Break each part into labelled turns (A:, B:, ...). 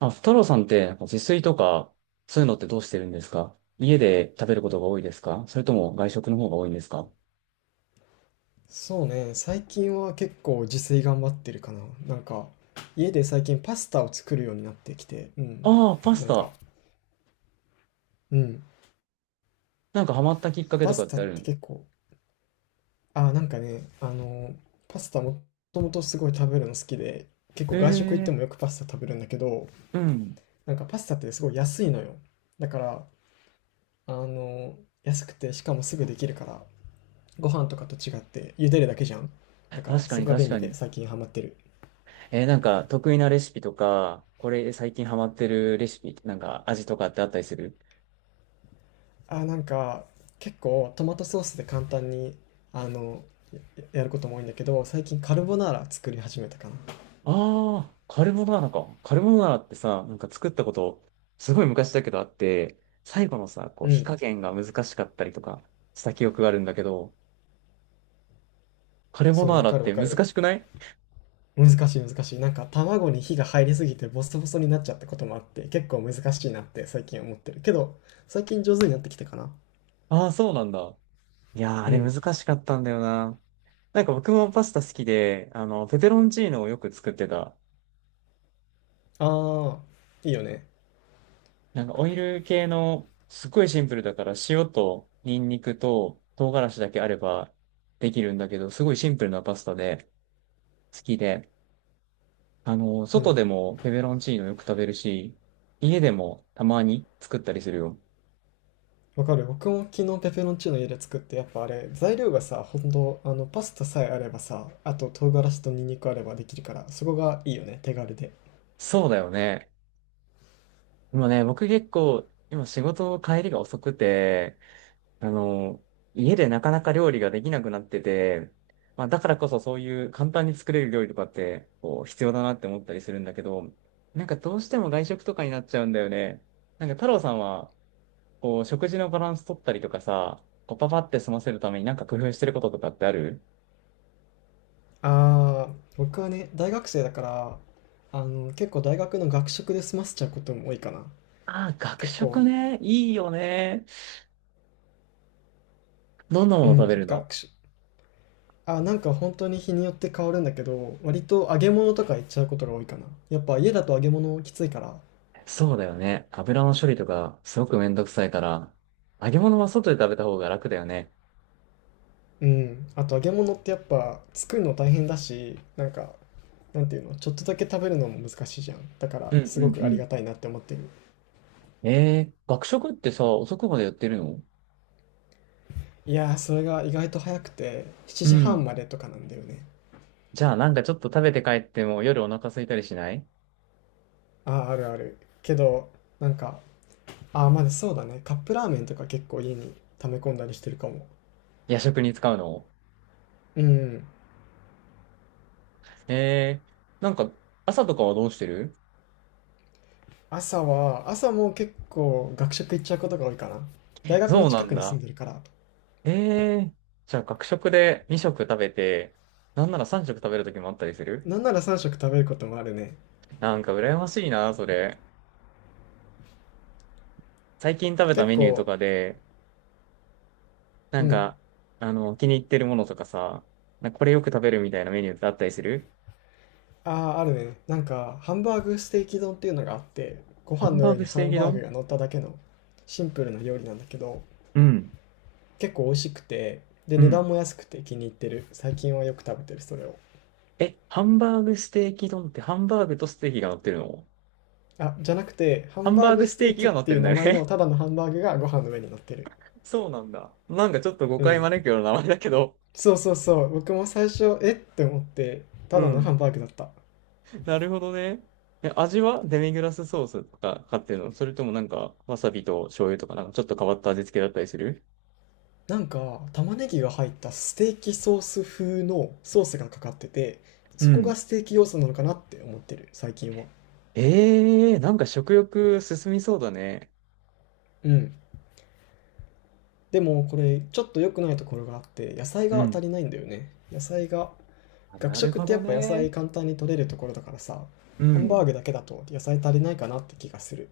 A: あ、太郎さんって、自炊とか、そういうのってどうしてるんですか？家で食べることが多いですか？それとも外食の方が多いんですか？
B: そうね、最近は結構自炊頑張ってるかな。なんか、家で最近パスタを作るようになってきて、うん。
A: ああ、パス
B: なんか、
A: タ。
B: うん。
A: ハマったきっかけ
B: パ
A: とか
B: ス
A: っ
B: タ
A: てあ
B: って
A: る？
B: 結構、あ、なんかね、あの、パスタもともとすごい食べるの好きで、結構外食行って
A: え
B: もよ
A: え
B: くパスタ食べるんだけど、
A: ー、うん。
B: なんかパスタってすごい安いのよ。だから、あの、安くてしかもすぐできるから、ご飯とかと違って茹でるだけじゃん。だから、
A: 確か
B: そ
A: に
B: こが
A: 確
B: 便利
A: か
B: で
A: に。
B: 最近ハマってる。
A: えー、得意なレシピとか、これ最近ハマってるレシピ、味とかってあったりする？
B: あ、なんか、結構トマトソースで簡単に、あの、や、やることも多いんだけど、最近カルボナーラ作り始めたかな。
A: ああカルボナーラか。カルボナーラってさ、作ったこと、すごい昔だけどあって、最後のさ、こう
B: う
A: 火
B: ん。
A: 加減が難しかったりとかした記憶があるんだけど、カルボ
B: そ
A: ナ
B: う、
A: ー
B: わ
A: ラ
B: か
A: っ
B: るわ
A: て
B: か
A: 難
B: る。
A: しくない？
B: 難しい。なんか卵に火が入りすぎてボソボソになっちゃったこともあって、結構難しいなって最近思ってる。けど、最近上手になってきたかな。
A: ああー、そうなんだ。いやー、あ
B: う
A: れ
B: ん。
A: 難しかったんだよな。僕もパスタ好きで、ペペロンチーノをよく作ってた。
B: ああ、いいよね。
A: オイル系の、すっごいシンプルだから塩とニンニクと唐辛子だけあればできるんだけど、すごいシンプルなパスタで好きで、
B: う
A: 外
B: ん。
A: でもペペロンチーノよく食べるし、家でもたまに作ったりするよ。
B: わかる。僕も昨日ペペロンチーノ家で作って、やっぱあれ材料がさ、ほんとあのパスタさえあればさ、あと唐辛子とニンニクあればできるから、そこがいいよね、手軽で。
A: そうだよね。今ね、僕結構、今仕事帰りが遅くて、あの、家でなかなか料理ができなくなってて、まあだからこそそういう簡単に作れる料理とかってこう必要だなって思ったりするんだけど、なんかどうしても外食とかになっちゃうんだよね。太郎さんはこう食事のバランス取ったりとかさ、こうパパって済ませるために工夫してることとかってある？
B: ああ、僕はね大学生だから、結構大学の学食で済ませちゃうことも多いかな。
A: ああー、学
B: 結構
A: 食ね。いいよね。どんなも
B: う
A: の食べ
B: ん、
A: るの？
B: 学食、なんか本当に日によって変わるんだけど、割と揚げ物とかいっちゃうことが多いかな。やっぱ家だと揚げ物きついから。
A: そうだよね。油の処理とかすごくめんどくさいから、揚げ物は外で食べた方が楽だよね。
B: うん。あと揚げ物ってやっぱ作るの大変だし、なんていうの、ちょっとだけ食べるのも難しいじゃん。だか
A: う
B: ら
A: ん
B: す
A: う
B: ご
A: ん
B: く
A: う
B: あり
A: ん。
B: がたいなって思ってる。
A: えー、学食ってさ、遅くまでやってるの？
B: いやー、それが意外と早くて、7
A: う
B: 時
A: ん。
B: 半までとかなんだよね。
A: じゃあなんかちょっと食べて帰っても夜お腹空いたりしない？
B: ああ、あるある。けど、なんか、ああ、まだそうだね。カップラーメンとか結構家に溜め込んだりしてるかも。
A: 夜食に使うの？
B: うん。
A: えー、なんか朝とかはどうしてる？
B: 朝は、朝も結構学食行っちゃうことが多いかな。大学の
A: そうな
B: 近
A: ん
B: くに住
A: だ。
B: んでるから。
A: えー、じゃあ学食で2食食べて、なんなら3食食べる時もあったりする？
B: なんなら3食食べることもあるね。
A: なんか羨ましいな、それ。最近食べた
B: 結
A: メニューと
B: 構、
A: かで、な
B: う
A: ん
B: ん。
A: か、気に入ってるものとかさ、なんかこれよく食べるみたいなメニューってあったりする？
B: ああ、あるね。なんか、ハンバーグステーキ丼っていうのがあって、ご
A: ハ
B: 飯
A: ン
B: の
A: バー
B: 上
A: グ
B: に
A: ス
B: ハ
A: テー
B: ン
A: キ
B: バーグ
A: 丼。
B: が乗っただけのシンプルな料理なんだけど、
A: うん。
B: 結構美味しくて、で、
A: う
B: 値
A: ん。
B: 段も安くて気に入ってる。最近はよく食べてる、それを。
A: え、ハンバーグステーキ丼ってハンバーグとステーキが乗ってるの？
B: あ、じゃなくて、ハ
A: ハ
B: ン
A: ン
B: バ
A: バ
B: ー
A: ーグ
B: グ
A: ス
B: ス
A: テ
B: テ
A: ー
B: ー
A: キ
B: キっ
A: が乗っ
B: て
A: て
B: い
A: る
B: う
A: んだ
B: 名
A: よ
B: 前
A: ね。
B: のただのハンバーグがご飯の上に乗ってる。
A: そうなんだ。なんかちょっと誤
B: う
A: 解
B: ん。
A: 招くような名前だけど。
B: そうそうそう。僕も最初、えって思って、
A: う
B: ただのハ
A: ん。
B: ンバーグだった。
A: なるほどね。え、味はデミグラスソースとか買ってるの？それともなんかわさびと醤油とかなんかちょっと変わった味付けだったりする？
B: なんか、玉ねぎが入ったステーキソース風のソースがかかってて、
A: う
B: そこが
A: ん。
B: ステーキ要素なのかなって思ってる、最近は。
A: ええー、なんか食欲進みそうだね。
B: うん。でも、これ、ちょっと良くないところがあって、野菜
A: う
B: が足
A: ん。
B: りないんだよね。野菜が、
A: あ、
B: 学
A: なる
B: 食っ
A: ほ
B: てや
A: ど
B: っぱ野
A: ね。
B: 菜簡単に取れるところだからさ、
A: う
B: ハンバー
A: ん。
B: グだけだと野菜足りないかなって気がする。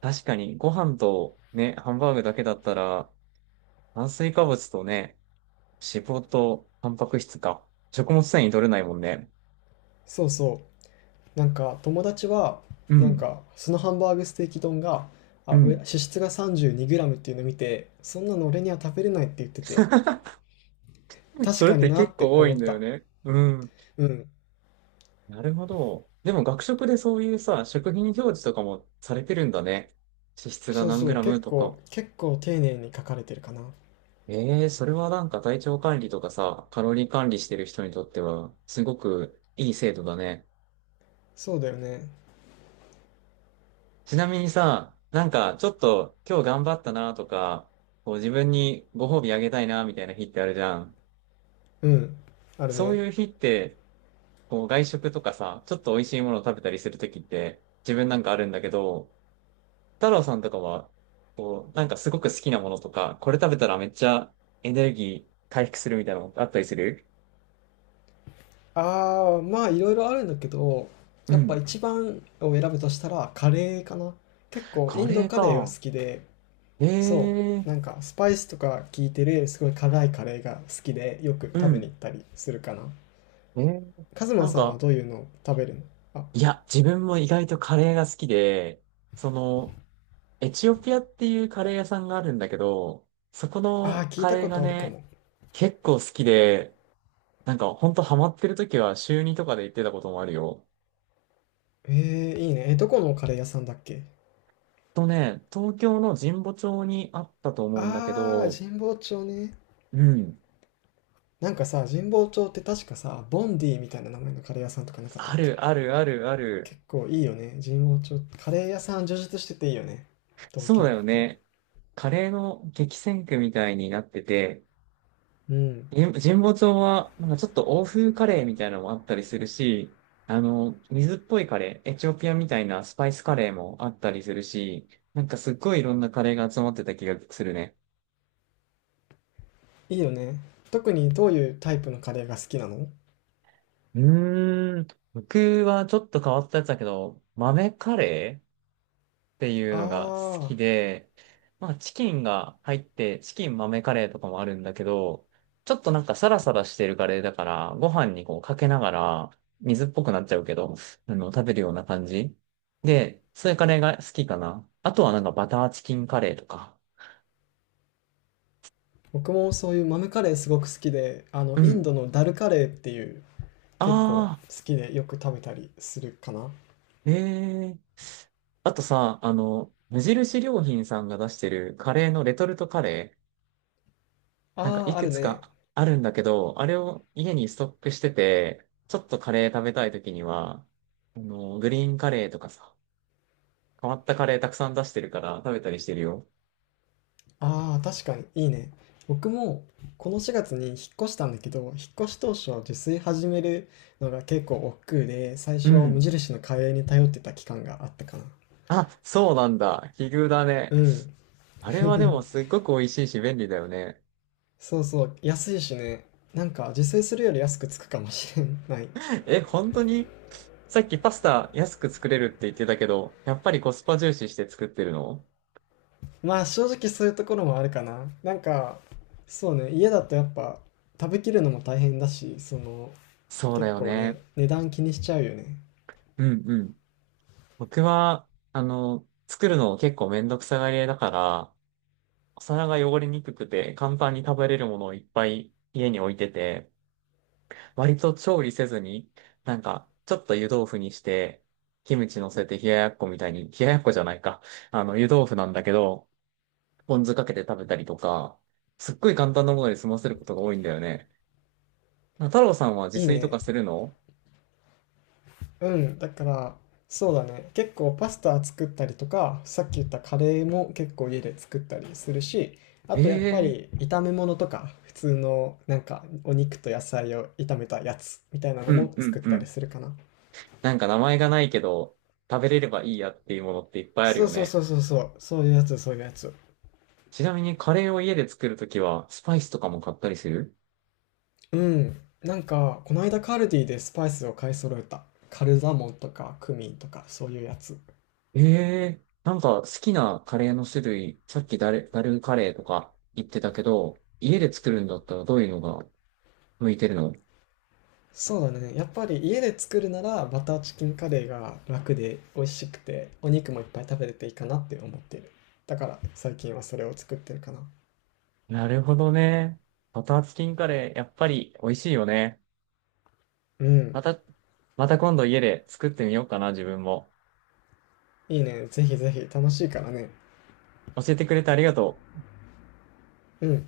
A: 確かにご飯とね、ハンバーグだけだったら炭水化物とね、脂肪とタンパク質か。食物繊維取れないもんね。
B: そうそう。なんか、友達は、
A: うん。
B: そのハンバーグステーキ丼が、あ、
A: うん。
B: 脂質が 32g っていうのを見て、そんなの俺には食べれないって言ってて、確
A: それっ
B: かに
A: て
B: な
A: 結
B: って
A: 構多
B: 思
A: いん
B: っ
A: だよ
B: た。
A: ね。うん。
B: うん。
A: なるほど。でも学食でそういうさ、食品表示とかもされてるんだね。脂質が
B: そう
A: 何
B: そ
A: グ
B: う、
A: ラムとか。
B: 結構丁寧に書かれてるかな。
A: ええそれはなんか体調管理とかさ、カロリー管理してる人にとっては、すごくいい制度だね。
B: そうだよね。
A: ちなみにさ、なんかちょっと今日頑張ったなとか、こう自分にご褒美あげたいなみたいな日ってあるじゃん。
B: うん。ある
A: そう
B: ね。
A: いう日ってこう外食とかさ、ちょっと美味しいものを食べたりするときって自分なんかあるんだけど、太郎さんとかは、こう、なんかすごく好きなものとか、これ食べたらめっちゃエネルギー回復するみたいなのあったりする？
B: ああ、まあいろいろあるんだけど、
A: う
B: やっぱ
A: ん。
B: 一番を選ぶとしたらカレーかな。結構イ
A: カ
B: ンド
A: レー
B: カレーが
A: か。
B: 好きで、そ
A: え
B: う、
A: え
B: なんかスパイスとか効いてるすごい辛いカレーが好きでよく
A: う
B: 食べに
A: ん。
B: 行ったりするかな。
A: えー
B: カズマ
A: なん
B: さんは
A: か、
B: どういうのを食べるの？あ、
A: いや、自分も意外とカレーが好きで、その、エチオピアっていうカレー屋さんがあるんだけど、そこ
B: あー
A: の
B: 聞い
A: カ
B: た
A: レー
B: こ
A: が
B: とあるか
A: ね、
B: も。
A: 結構好きで、なんか、ほんとハマってる時は週にとかで行ってたこともあるよ。
B: えー、いいね。え、どこのカレー屋さんだっけ？
A: とね、東京の神保町にあったと思うんだけ
B: ああ、
A: ど、
B: 神保町ね。
A: うん。
B: なんかさ、神保町って確かさ、ボンディみたいな名前のカレー屋さんとかなかったっ
A: あ
B: け？
A: るあるあるある。
B: 結構いいよね、神保町。カレー屋さん充実してていいよね、東
A: そうだ
B: 京
A: よ
B: って。
A: ね。カレーの激戦区みたいになってて、
B: うん、
A: 神保町は、なんかちょっと欧風カレーみたいなのもあったりするし、水っぽいカレー、エチオピアみたいなスパイスカレーもあったりするし、なんかすっごいいろんなカレーが集まってた気がするね。
B: いいよね。特にどういうタイプのカレーが好きなの？
A: うーん。僕はちょっと変わったやつだけど、豆カレーっていうのが好
B: ああ
A: きで、まあチキンが入って、チキン豆カレーとかもあるんだけど、ちょっとなんかサラサラしてるカレーだから、ご飯にこうかけながら、水っぽくなっちゃうけど、食べるような感じ。で、そういうカレーが好きかな。あとはなんかバターチキンカレーとか。
B: ー、僕もそういう豆カレーすごく好きで、あ
A: う
B: の、インド
A: ん。
B: のダルカレーっていう、
A: あ
B: 結構
A: あ。
B: 好きでよく食べたりするかな。
A: ええあとさ、無印良品さんが出してるカレーのレトルトカレー、なんか
B: あ
A: い
B: あ、あ
A: く
B: る
A: つ
B: ね。
A: かあるんだけど、あれを家にストックしてて、ちょっとカレー食べたい時には、グリーンカレーとかさ、変わったカレーたくさん出してるから食べたりしてるよ。
B: ああ、確かに、いいね。僕も、この4月に引っ越したんだけど、引っ越し当初、自炊始めるのが結構億劫で、最
A: う
B: 初、無
A: ん。
B: 印のカレーに頼ってた期間があったかな。
A: あ、そうなんだ。奇遇だね。
B: うん。
A: あれはでも すっごく美味しいし便利だよね。
B: そうそう、安いしね。なんか、自炊するより安くつくかもしれない。
A: え、本当に？さっきパスタ安く作れるって言ってたけど、やっぱりコスパ重視して作ってるの？
B: まあ、正直そういうところもあるかな。そうね、家だとやっぱ、食べきるのも大変だし、その、
A: そうだ
B: 結
A: よ
B: 構ね、
A: ね。
B: 値段気にしちゃうよね。
A: うんうん。僕は、作るの結構めんどくさがり屋だから、お皿が汚れにくくて簡単に食べれるものをいっぱい家に置いてて、割と調理せずに、なんか、ちょっと湯豆腐にして、キムチ乗せて冷ややっこみたいに、冷ややっこじゃないか。湯豆腐なんだけど、ポン酢かけて食べたりとか、すっごい簡単なもので済ませることが多いんだよね。太郎さんは自
B: いい
A: 炊とか
B: ね。
A: するの？
B: うん、だから、そうだね。結構パスタ作ったりとか、さっき言ったカレーも結構家で作ったりするし、あ
A: え
B: とやっぱ
A: え
B: り炒め物とか、普通のなんかお肉と野菜を炒めたやつみたいな
A: ー
B: の
A: うん
B: も
A: うん
B: 作っ
A: う
B: たり
A: ん。
B: するかな。
A: なんか名前がないけど、食べれればいいやっていうものっていっぱいある
B: そう
A: よ
B: そう
A: ね。
B: そうそうそう、そういうやつ、そういうやつ。
A: ちなみにカレーを家で作るときは、スパイスとかも買ったりする？
B: うん。なんか、この間カルディでスパイスを買い揃えた。カルダモンとかクミンとかそういうやつ。
A: ええー、なんか好きなカレーの種類、さっきダル、ダルカレーとか言ってたけど、家で作るんだったらどういうのが向いてるの？
B: そうだね。やっぱり家で作るならバターチキンカレーが楽で美味しくてお肉もいっぱい食べれていいかなって思っている。だから最近はそれを作ってるかな。
A: なるほどね。バターチキンカレー、やっぱり美味しいよね。
B: うん。
A: また、また今度家で作ってみようかな、自分も。
B: いいね。ぜひぜひ楽しいからね。
A: 教えてくれてありがとう。
B: うん。